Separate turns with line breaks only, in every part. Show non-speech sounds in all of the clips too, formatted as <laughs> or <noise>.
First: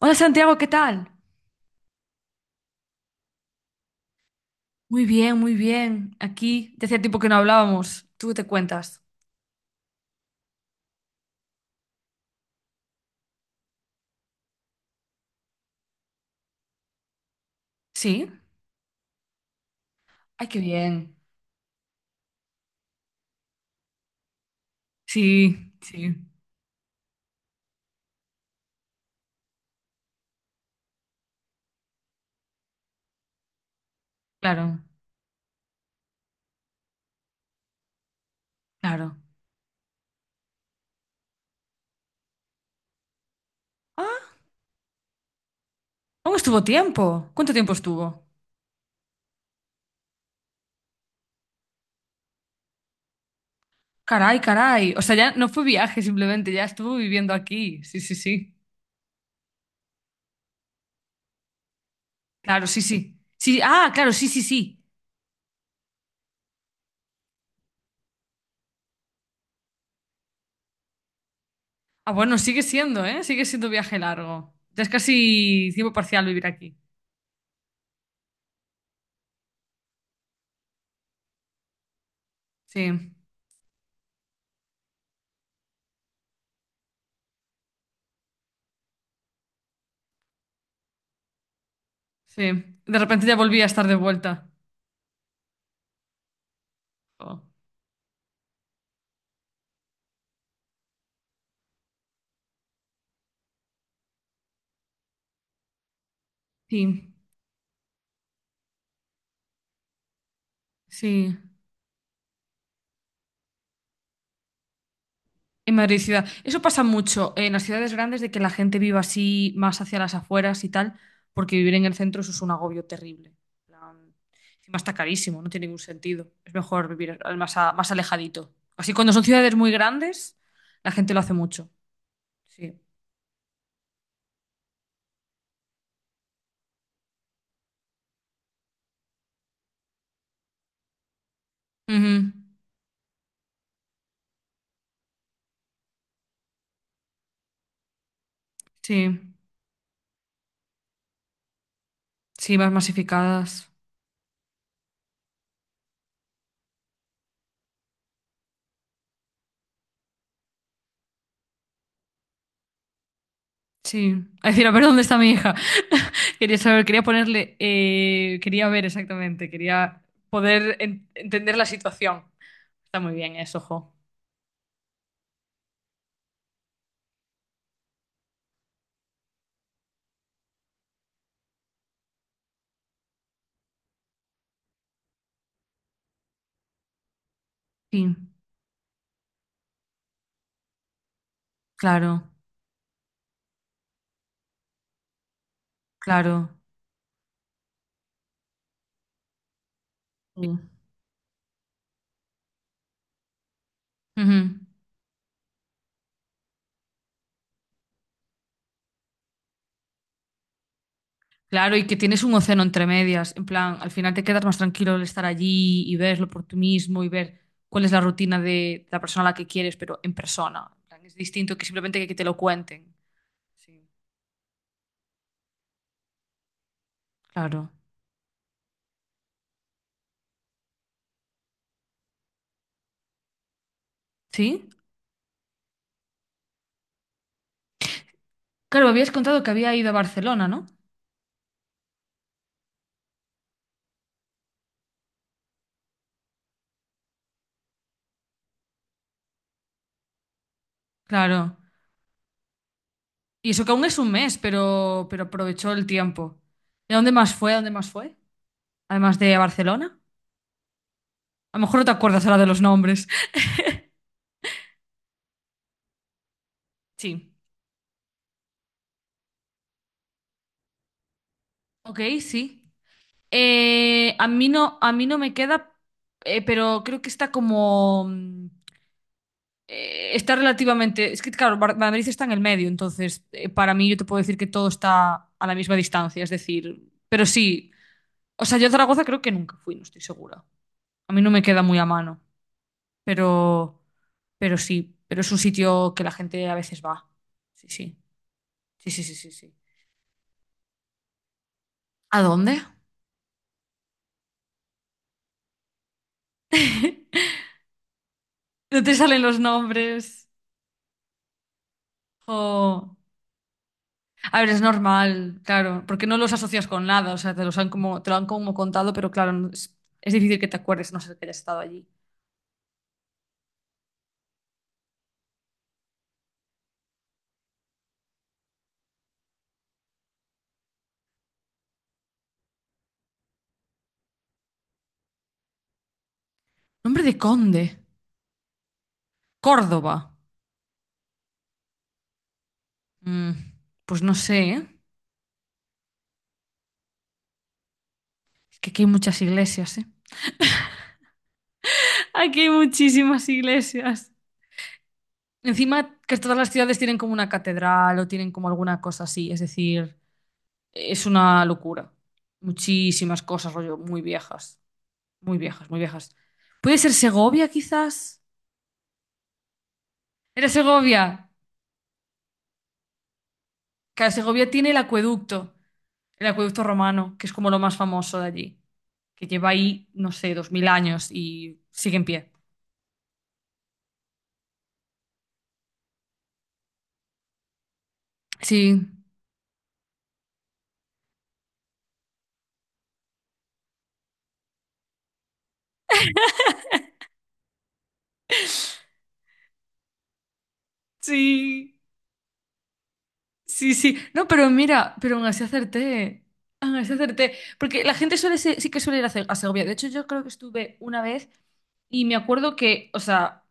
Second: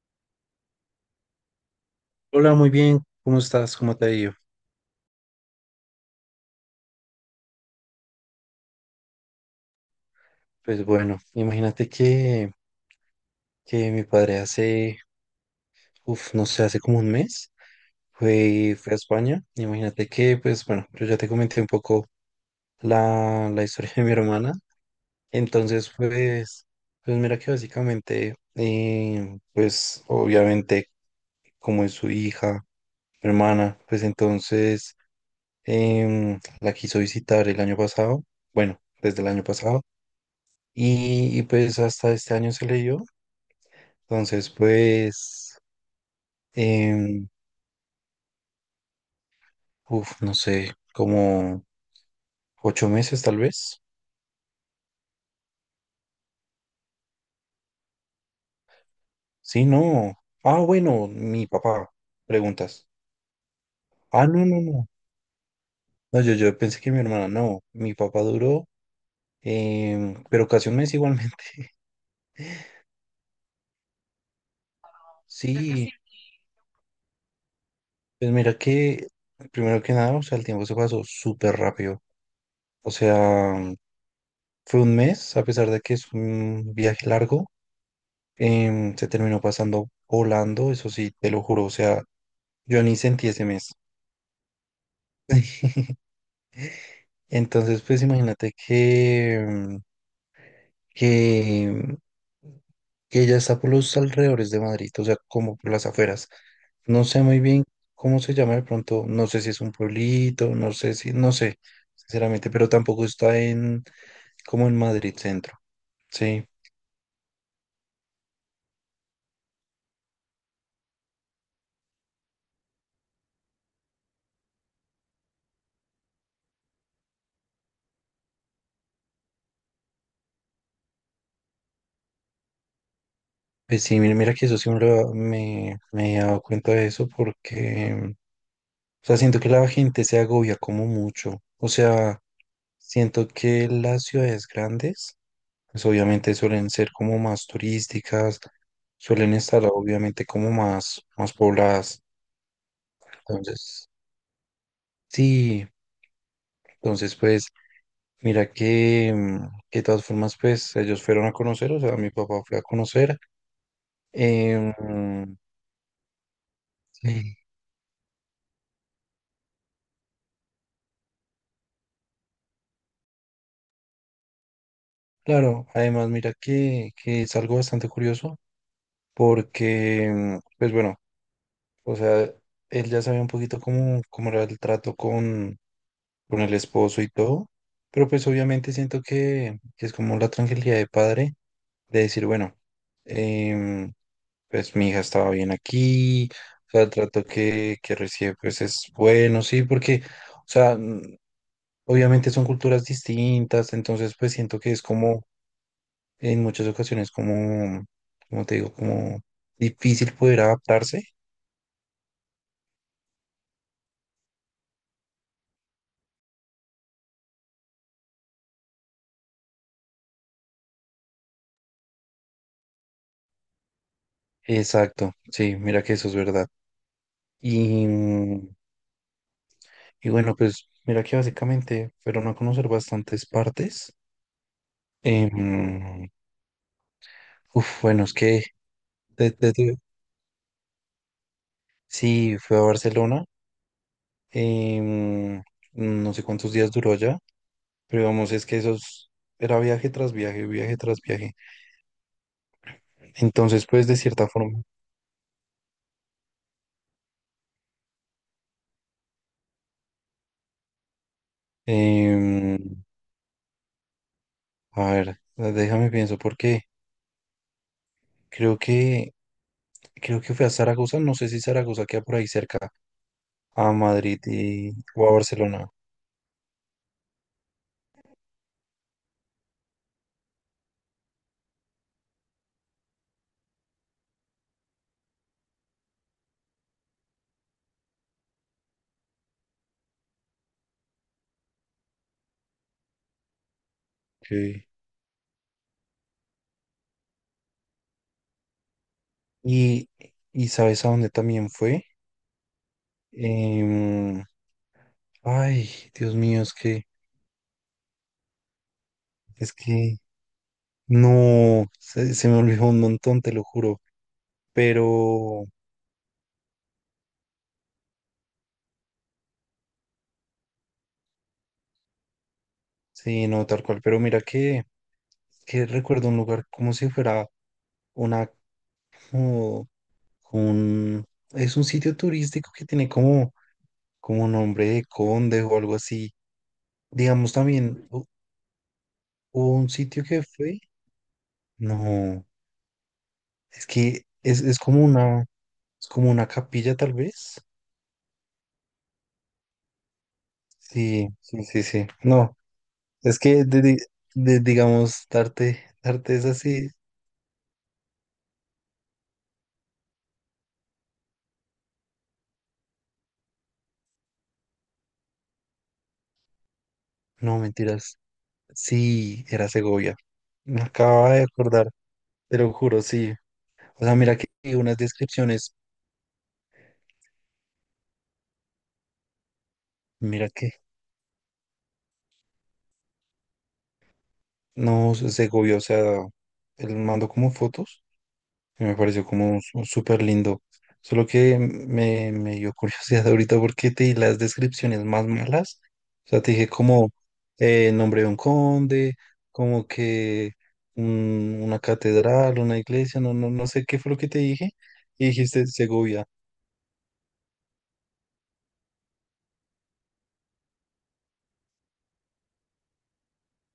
Hola Santiago, ¿qué tal?
Hola, muy bien. ¿Cómo estás? ¿Cómo te ha ido?
Muy bien, muy bien. Aquí, de hace tiempo que no hablábamos. ¿Tú qué te cuentas?
Pues bueno, imagínate que mi padre hace, no sé, hace como un mes
¿Sí?
fue a España. Imagínate que,
Ay, qué
pues bueno, yo
bien.
ya te comenté un poco la historia de mi hermana.
Sí,
Entonces,
sí,
pues, pues mira que básicamente, pues obviamente, como es su hija, mi hermana, pues
claro,
entonces la quiso visitar el año pasado, bueno,
claro.
desde el año pasado. Y pues hasta este año se le dio.
Ah,
Entonces, pues,
aún estuvo
em,
tiempo. ¿Cuánto tiempo estuvo?
no sé, como 8 meses tal vez.
Caray, caray. O sea, ya no fue viaje simplemente, ya estuvo viviendo aquí. Sí, sí, sí.
Sí, no. Ah, bueno, mi papá,
Claro, sí,
preguntas.
sí. Sí, ah, claro,
Ah,
sí, sí,
no, no,
sí.
no. No, yo pensé que mi hermana, no. Mi papá duró, pero casi un mes igualmente. <laughs>
Ah, bueno, sigue siendo, ¿eh? Sigue siendo viaje largo. Ya es casi
Sí,
tiempo parcial vivir aquí.
pues mira que, primero que nada, o sea, el tiempo se pasó súper rápido. O
Sí,
sea, fue un mes, a pesar de que es un viaje largo, se terminó pasando volando, eso sí, te lo juro, o sea.
sí.
Yo ni
De repente
sentí
ya
ese
volví a
mes.
estar de vuelta. Oh.
Entonces, pues imagínate que, que, que ella está por los alrededores de Madrid, o sea, como por las afueras. No
Sí.
sé muy bien cómo se llama de pronto, no sé si es un pueblito, no sé si, no
Sí,
sé, sinceramente, pero tampoco está en, como en Madrid centro.
en Madrid ciudad.
Sí,
Eso pasa mucho en las ciudades grandes de que la gente viva así más hacia las afueras y tal, porque vivir en el centro eso es un agobio terrible. En plan, encima está carísimo, no tiene ningún sentido. Es mejor vivir más, más alejadito. Así cuando son ciudades muy grandes, la gente lo hace mucho. Sí.
pues sí, mira que eso sí me he dado cuenta de eso porque, o sea, siento que la gente se agobia como mucho. O sea,
Ujú.
siento que las ciudades grandes pues obviamente suelen ser como más turísticas,
Sí,
suelen estar obviamente como más, más pobladas.
sí, más masificadas.
Entonces, sí, entonces pues mira que, que de todas formas pues ellos fueron a conocer, o sea, mi papá fue a conocer.
Sí. A decir, a
em,
ver dónde está mi hija. <laughs> Quería saber, quería
sí,
ponerle, quería ver exactamente, quería poder entender la situación. Está muy bien eso, jo.
claro, además mira que es algo bastante curioso porque, pues bueno, o sea, él ya sabía un poquito cómo, cómo era el trato con el esposo y todo, pero
Sí,
pues obviamente siento que es como la tranquilidad de padre de decir,
claro,
bueno, em, pues mi hija estaba bien aquí,
claro.
o sea, el trato que recibe pues es bueno, sí, porque, o
Sí.
sea, obviamente son culturas distintas, entonces pues
Ujú.
siento que es como en muchas ocasiones como, como te digo, como difícil poder adaptarse.
Claro, y que tienes un océano entre medias. En plan, al final te quedas más tranquilo al estar allí y verlo por tú mismo y ver cuál es la rutina de la persona a la que quieres, pero en persona. En plan, es distinto que simplemente que te lo cuenten. Sí,
Exacto, sí, mira que eso es verdad.
claro.
Y, mm, Y bueno, pues mira que básicamente fueron a conocer bastantes partes.
¿Sí?
Em, bueno, es que
Claro, habías
de-
contado
de-
que
de-
había ido a Barcelona, ¿no?
sí, fue a Barcelona. em, no sé cuántos días duró allá, pero vamos, es que esos era viaje tras viaje, viaje tras viaje.
Claro. Y
Entonces,
eso que
pues
aún
de
es un
cierta
mes,
forma,
pero aprovechó el tiempo. ¿Y a dónde más fue? ¿A dónde más fue? Además de a Barcelona. A lo mejor no te acuerdas ahora de los
em,
nombres.
a ver, déjame pienso, porque
Sí,
creo que creo que fue a Zaragoza, no sé si Zaragoza queda
ok,
por ahí
sí.
cerca, a Madrid y,
A
o
mí
a
no me
Barcelona.
queda, pero creo que está como... está relativamente... Es que, claro, Madrid está en el medio, entonces, para mí yo te puedo decir que todo está a la misma distancia, es decir, pero sí, o sea, yo a Zaragoza creo que nunca fui, no estoy segura. A mí no me queda muy a mano, pero, pero
Ok.
sí, pero es un sitio que la gente a veces va. Sí, sí, sí, sí, sí, sí. Sí.
Y, y ¿sabes a dónde también fue?
¿A dónde?
Em, ay, Dios mío,
<laughs> No te salen los
es que,
nombres.
no, se me olvidó un
Jo.
montón, te lo juro.
A ver, es normal,
Pero,
claro, porque no los asocias con nada, o sea, te los han como, te lo han como contado, pero claro, es difícil que te acuerdes, a no sé que hayas estado allí.
sí, no, tal cual. Pero mira que recuerdo un lugar como si fuera una, como, un, es un sitio turístico que tiene como, como nombre de conde o algo así.
Nombre de
Digamos
conde,
también, hubo un sitio
Córdoba.
que fue, no,
Mm,
es que
pues no sé,
es
¿eh?
como una... Es como una capilla, tal vez.
Es que aquí hay muchas iglesias, ¿eh?
Sí, sí, sí, sí.
<laughs>
No,
Aquí hay
es
muchísimas
que,
iglesias.
digamos,
Encima
darte
que
es
todas las
así.
ciudades tienen como una catedral o tienen como alguna cosa así, es decir, es una locura. Muchísimas cosas, rollo, muy viejas, muy viejas, muy viejas. ¿Puede ser
No,
Segovia,
mentiras.
quizás?
Sí, era Segovia.
¿Era
Me
Segovia?
acababa de acordar, te lo juro, sí. O sea, mira
Claro,
que hay
Segovia tiene
unas descripciones,
el acueducto romano, que es como lo más famoso de allí, que lleva ahí, no
mira
sé,
que
2000 años y sigue en pie.
no, Segovia, o sea, él mandó como fotos. Que me
Sí,
pareció como súper lindo. Solo que me dio curiosidad ahorita porque te di las descripciones más malas. O sea, te dije como nombre de un conde, como que una
sí,
catedral, una iglesia, no, no, no sé
sí,
qué fue lo
sí.
que te
No,
dije.
pero mira,
Y
pero aún
dijiste
así
Segovia.
acerté. Aún así acerté. Porque la gente suele sí que suele ir a Segovia. De hecho, yo creo que estuve una vez y me acuerdo que, o sea,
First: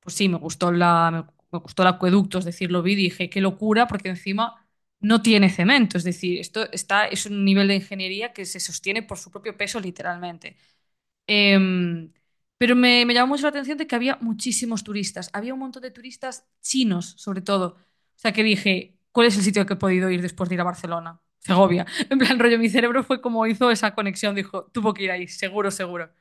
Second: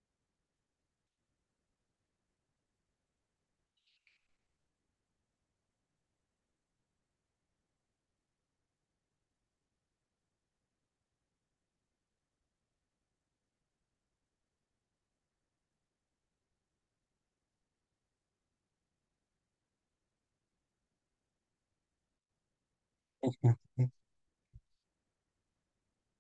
pues sí, me gustó me gustó el acueducto, es decir, lo vi y dije, qué locura, porque encima no tiene cemento, es decir, esto está, es un nivel de ingeniería que se sostiene por su propio peso literalmente. Em, pero me llamó mucho la atención de que había muchísimos turistas. Había un montón de turistas chinos, sobre todo. O sea, que dije, ¿cuál es el sitio al que he podido ir después de ir a Barcelona? Segovia. <laughs> En plan, rollo, mi cerebro
<laughs>
fue como
Ujú.
hizo esa conexión. Dijo, tuvo que ir ahí, seguro, seguro.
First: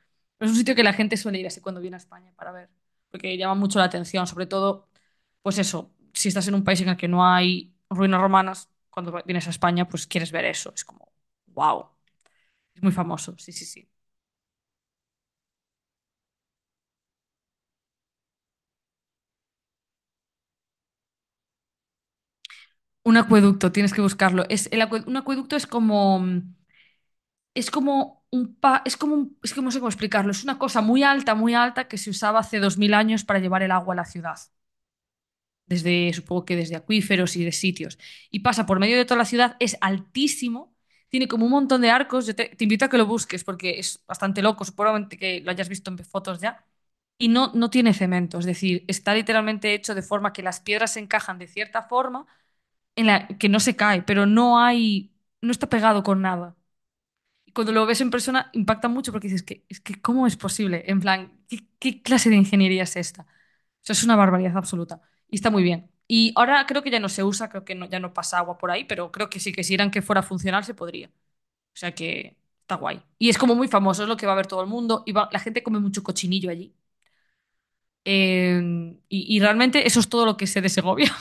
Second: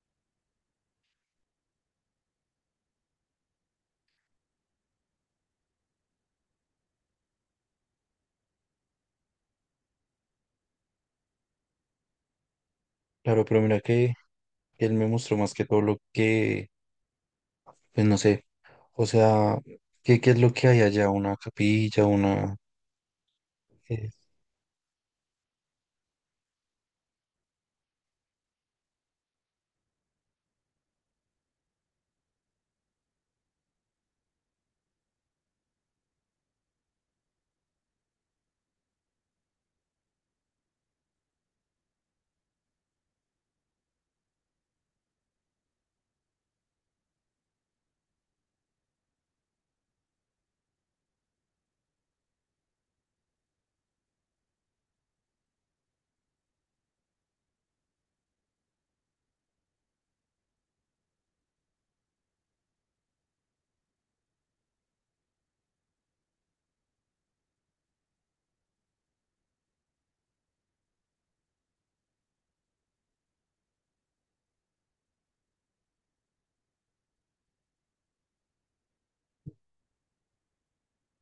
Es un sitio que la gente suele ir así cuando viene a España para ver, porque llama mucho la atención, sobre todo, pues eso, si estás en un país en el que no hay ruinas romanas, cuando vienes a España, pues quieres ver eso. Es como, wow, es muy famoso.
Claro,
Sí,
pero
sí,
mira
sí.
que él me mostró más que todo lo que, pues no sé, o sea, ¿qué, qué es lo que hay allá? Una capilla, una...
Un acueducto, tienes que
eh,
buscarlo. Un acueducto es como, es como es como es que no sé cómo explicarlo. Es una cosa muy alta que se usaba hace 2000 años para llevar el agua a la ciudad. Desde, supongo que desde acuíferos y de sitios. Y pasa por medio de toda la ciudad, es altísimo, tiene como un montón de arcos. Yo te invito a que lo busques porque es bastante loco, seguramente que lo hayas visto en fotos ya. Y no, no tiene cemento, es decir, está literalmente hecho de forma que las piedras se encajan de cierta forma en la que no se cae, pero no hay, no está pegado con nada. Y cuando lo ves en persona impacta mucho porque dices, es que, ¿cómo es posible? En plan, ¿qué clase de ingeniería es esta? O sea, es una barbaridad absoluta. Y está muy bien. Y ahora creo que ya no se usa, creo que no, ya no pasa agua por ahí, pero creo que sí, que si eran que fuera funcional se podría. O sea que está guay. Y es como muy famoso, es lo que va a ver todo el mundo. Y la gente come mucho cochinillo allí. Eh, y realmente eso es todo lo que sé de Segovia.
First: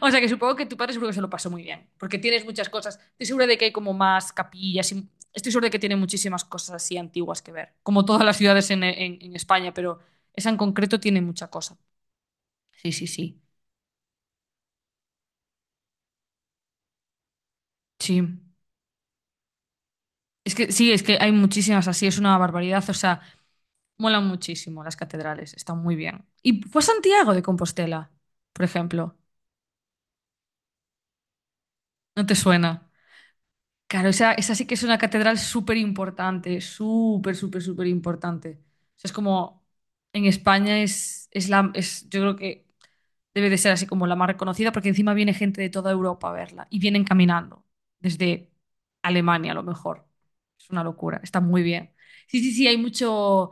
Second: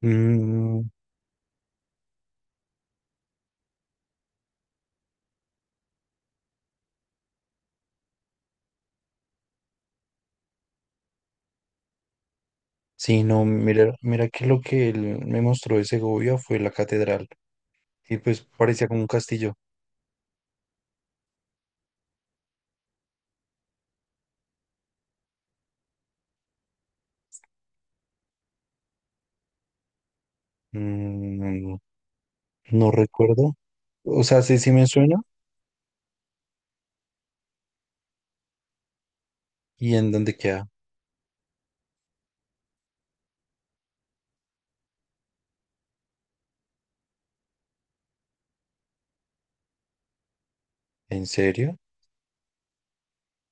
O sea que supongo que tu
Mm,
padre seguro que se lo pasó muy bien, porque tienes muchas cosas. Estoy segura de que hay como más capillas, estoy segura de que tiene muchísimas cosas así antiguas que ver, como todas las ciudades en España, pero esa en concreto tiene mucha cosa. Sí, sí,
Sí,
sí.
no, mira, mira que lo que él me mostró de Segovia fue la catedral. Y
Sí.
pues parecía como un castillo.
Es que sí, es que hay muchísimas así, es una barbaridad, o sea, molan muchísimo las catedrales, están muy bien. ¿Y fue a Santiago de Compostela, por ejemplo?
Mm,
¿No te suena?
no recuerdo.
Claro,
O
esa,
sea,
esa
sí,
sí
sí
que es
me
una
suena.
catedral súper importante, súper, súper, súper importante. O sea, es como
¿Y en
en
dónde queda?
España yo creo que debe de ser así como la más reconocida, porque encima viene gente de toda Europa a verla y vienen caminando desde Alemania a lo mejor. Es una locura,
¿En
está muy
serio?
bien. Sí, sí, sí, hay mucho,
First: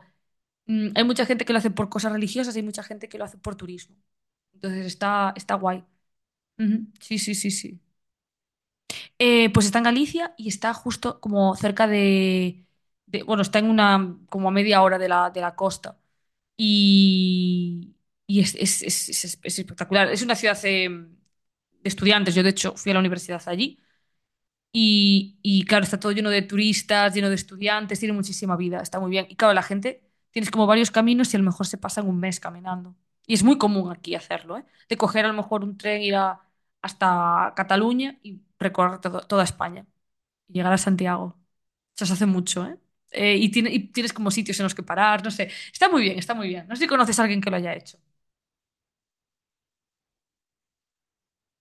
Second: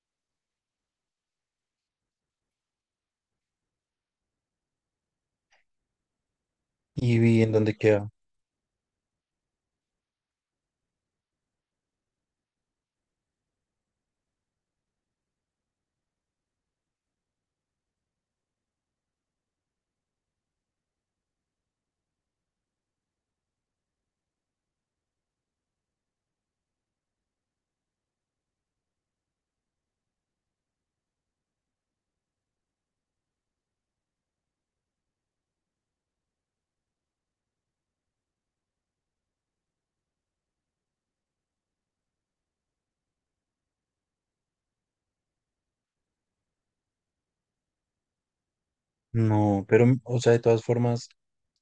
hay mucha gente que lo hace por cosas religiosas, hay mucha gente que lo hace por turismo. Entonces está guay. Ujú,
Y
sí, sí,
vi
sí,
en dónde
sí.
queda.
Pues está en Galicia y está justo como cerca de, bueno, está en una, como a media hora de la costa. Y, y es, es espectacular. Es una ciudad de estudiantes. Yo, de hecho, fui a la universidad allí. Y, claro, está todo lleno de turistas, lleno de estudiantes, tiene muchísima vida, está muy bien. Y claro, la gente, tienes como varios caminos y a lo mejor se pasan un mes caminando. Y es muy común aquí hacerlo, ¿eh? De coger a lo mejor un tren, hasta Cataluña y recorrer toda España y llegar a Santiago. Eso se hace mucho, ¿eh? Y tienes como sitios en los que parar, no sé. Está muy bien, está muy bien. No sé si conoces a alguien que lo haya hecho.
No, pero, o sea, de todas formas,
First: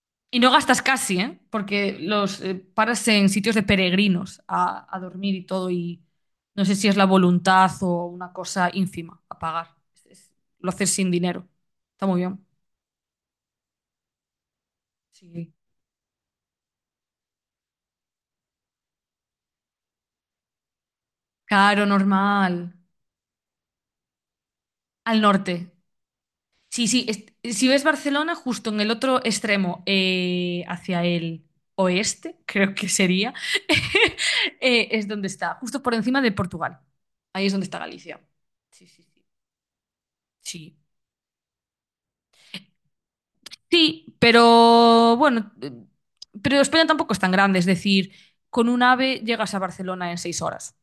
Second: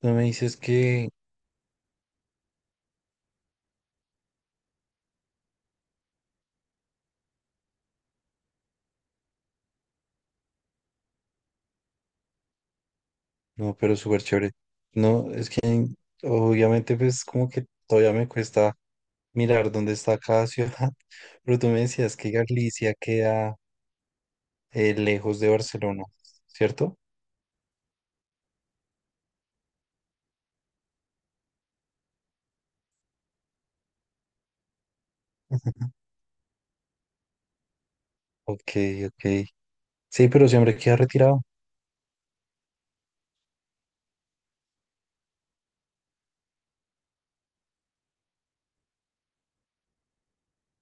no me
Y no
dices
gastas
que.
casi, ¿eh? Porque los paras en sitios de peregrinos a dormir y todo. Y no sé si es la voluntad o una cosa ínfima a pagar. Lo haces sin dinero. Está muy bien.
No, pero súper chévere. No, es
Sí.
que obviamente, pues como que todavía me cuesta mirar dónde está cada ciudad. <laughs> Pero tú me
Caro,
decías que
normal.
Galicia queda
Al
lejos de
norte.
Barcelona,
Sí,
¿cierto?
sí, si ves Barcelona, justo en el otro extremo, hacia el oeste, <laughs> creo que sería, <laughs> es donde está,
<laughs>
justo
Ujú.
por encima de Portugal. Ahí es donde está Galicia.
Ok,
Sí, sí,
ok.
sí.
Sí, pero
Sí,
siempre queda retirado.
sí, pero bueno, pero España tampoco es tan grande, es decir, con un AVE llegas a Barcelona en 6 horas.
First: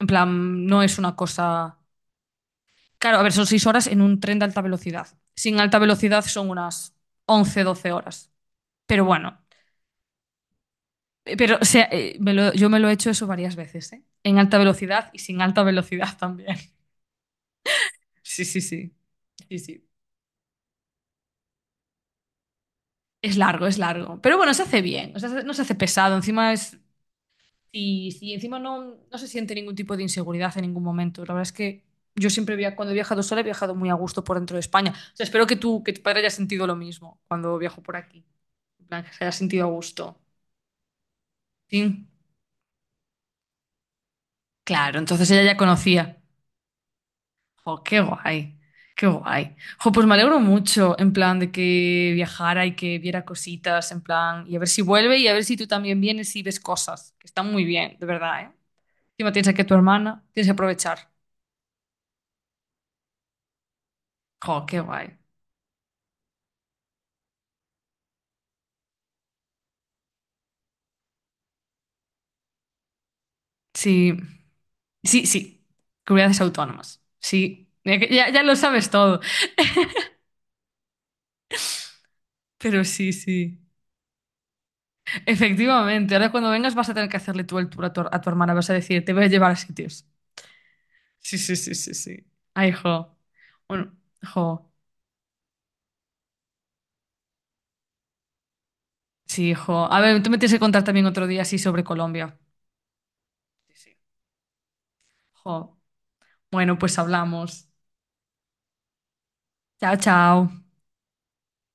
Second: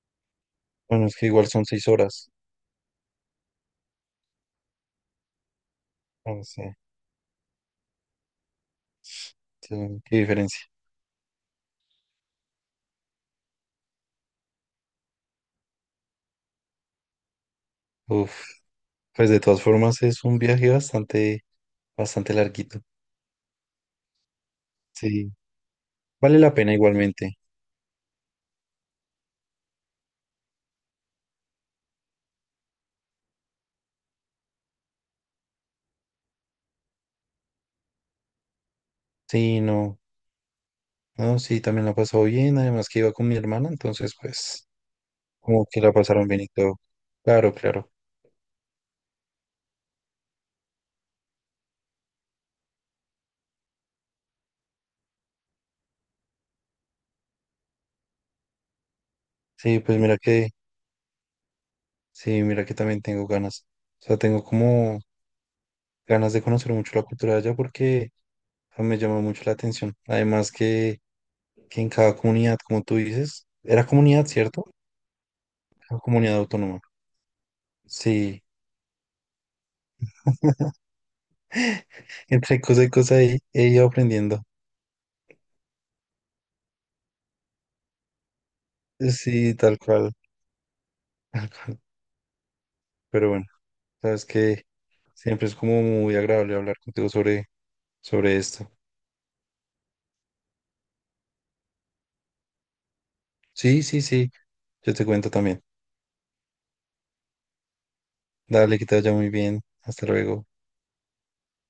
En plan, no es
Bueno,
una
es que igual son
cosa...
6 horas.
Claro, a ver, son 6 horas en un tren de alta velocidad. Sin alta velocidad
No
son
sé,
unas 11, 12 horas. Pero bueno,
sí, qué diferencia.
pero, o sea, yo me lo he hecho eso varias veces, ¿eh? En alta velocidad y sin alta velocidad también. <laughs>
Uf,
Sí, sí, sí.
pues de
Sí,
todas
sí.
formas es un viaje bastante, bastante larguito.
Es largo, es largo. Pero bueno, se hace bien. O sea,
Sí,
no se hace pesado.
vale
Encima
la pena
es.
igualmente.
Y encima no, no se siente ningún tipo de inseguridad en ningún momento. La verdad es que yo siempre cuando he viajado sola he viajado muy a gusto por dentro de España. O sea, espero que tú, que tu padre haya sentido lo mismo cuando viajo por aquí. En plan, que se haya
Sí,
sentido a
no,
gusto.
no, sí, también la
Sí.
pasó bien. Además que iba con mi hermana, entonces pues
Claro, entonces ella ya
como que la
conocía.
pasaron bien y todo. Claro,
Jo,
claro.
qué guay, qué guay. Jo, pues me alegro mucho, en plan, de que viajara y que viera cositas, en plan, y a ver si vuelve y a ver si tú también vienes y ves cosas, que están muy bien, de verdad, ¿eh? Encima tienes aquí a tu
Sí, pues mira
hermana, tienes
que,
que aprovechar.
sí, mira que también tengo ganas. O sea, tengo
Jo, qué
como
guay.
ganas de conocer mucho la cultura de allá porque o sea, me llama mucho la atención. Además que en cada comunidad, como tú dices, era
Sí,
comunidad, ¿cierto?
sí, sí.
Era comunidad
Comunidades
autónoma.
autónomas. Sí, ya, ya
Sí,
lo sabes todo,
entre cosa
pero
y
sí,
cosa
sí.
he ido aprendiendo.
Efectivamente, ahora cuando vengas vas a tener que hacerle tú el tour a tu hermana, vas a decir, te voy a llevar
Sí,
a
tal
sitios.
cual, <laughs>
Sí,
tal
sí, sí,
cual.
sí, sí. Ay, jo.
Pero bueno,
Bueno,
sabes que
jo.
siempre es como muy agradable hablar contigo sobre, sobre esto.
Sí, jo. A ver, tú me tienes que contar también otro día así sobre Colombia. Sí,
Sí,
sí.
sí, sí, yo te cuento también.
Jo. Bueno, pues hablamos.
Dale, que te vaya muy bien.
Chao,
Hasta luego.
chao.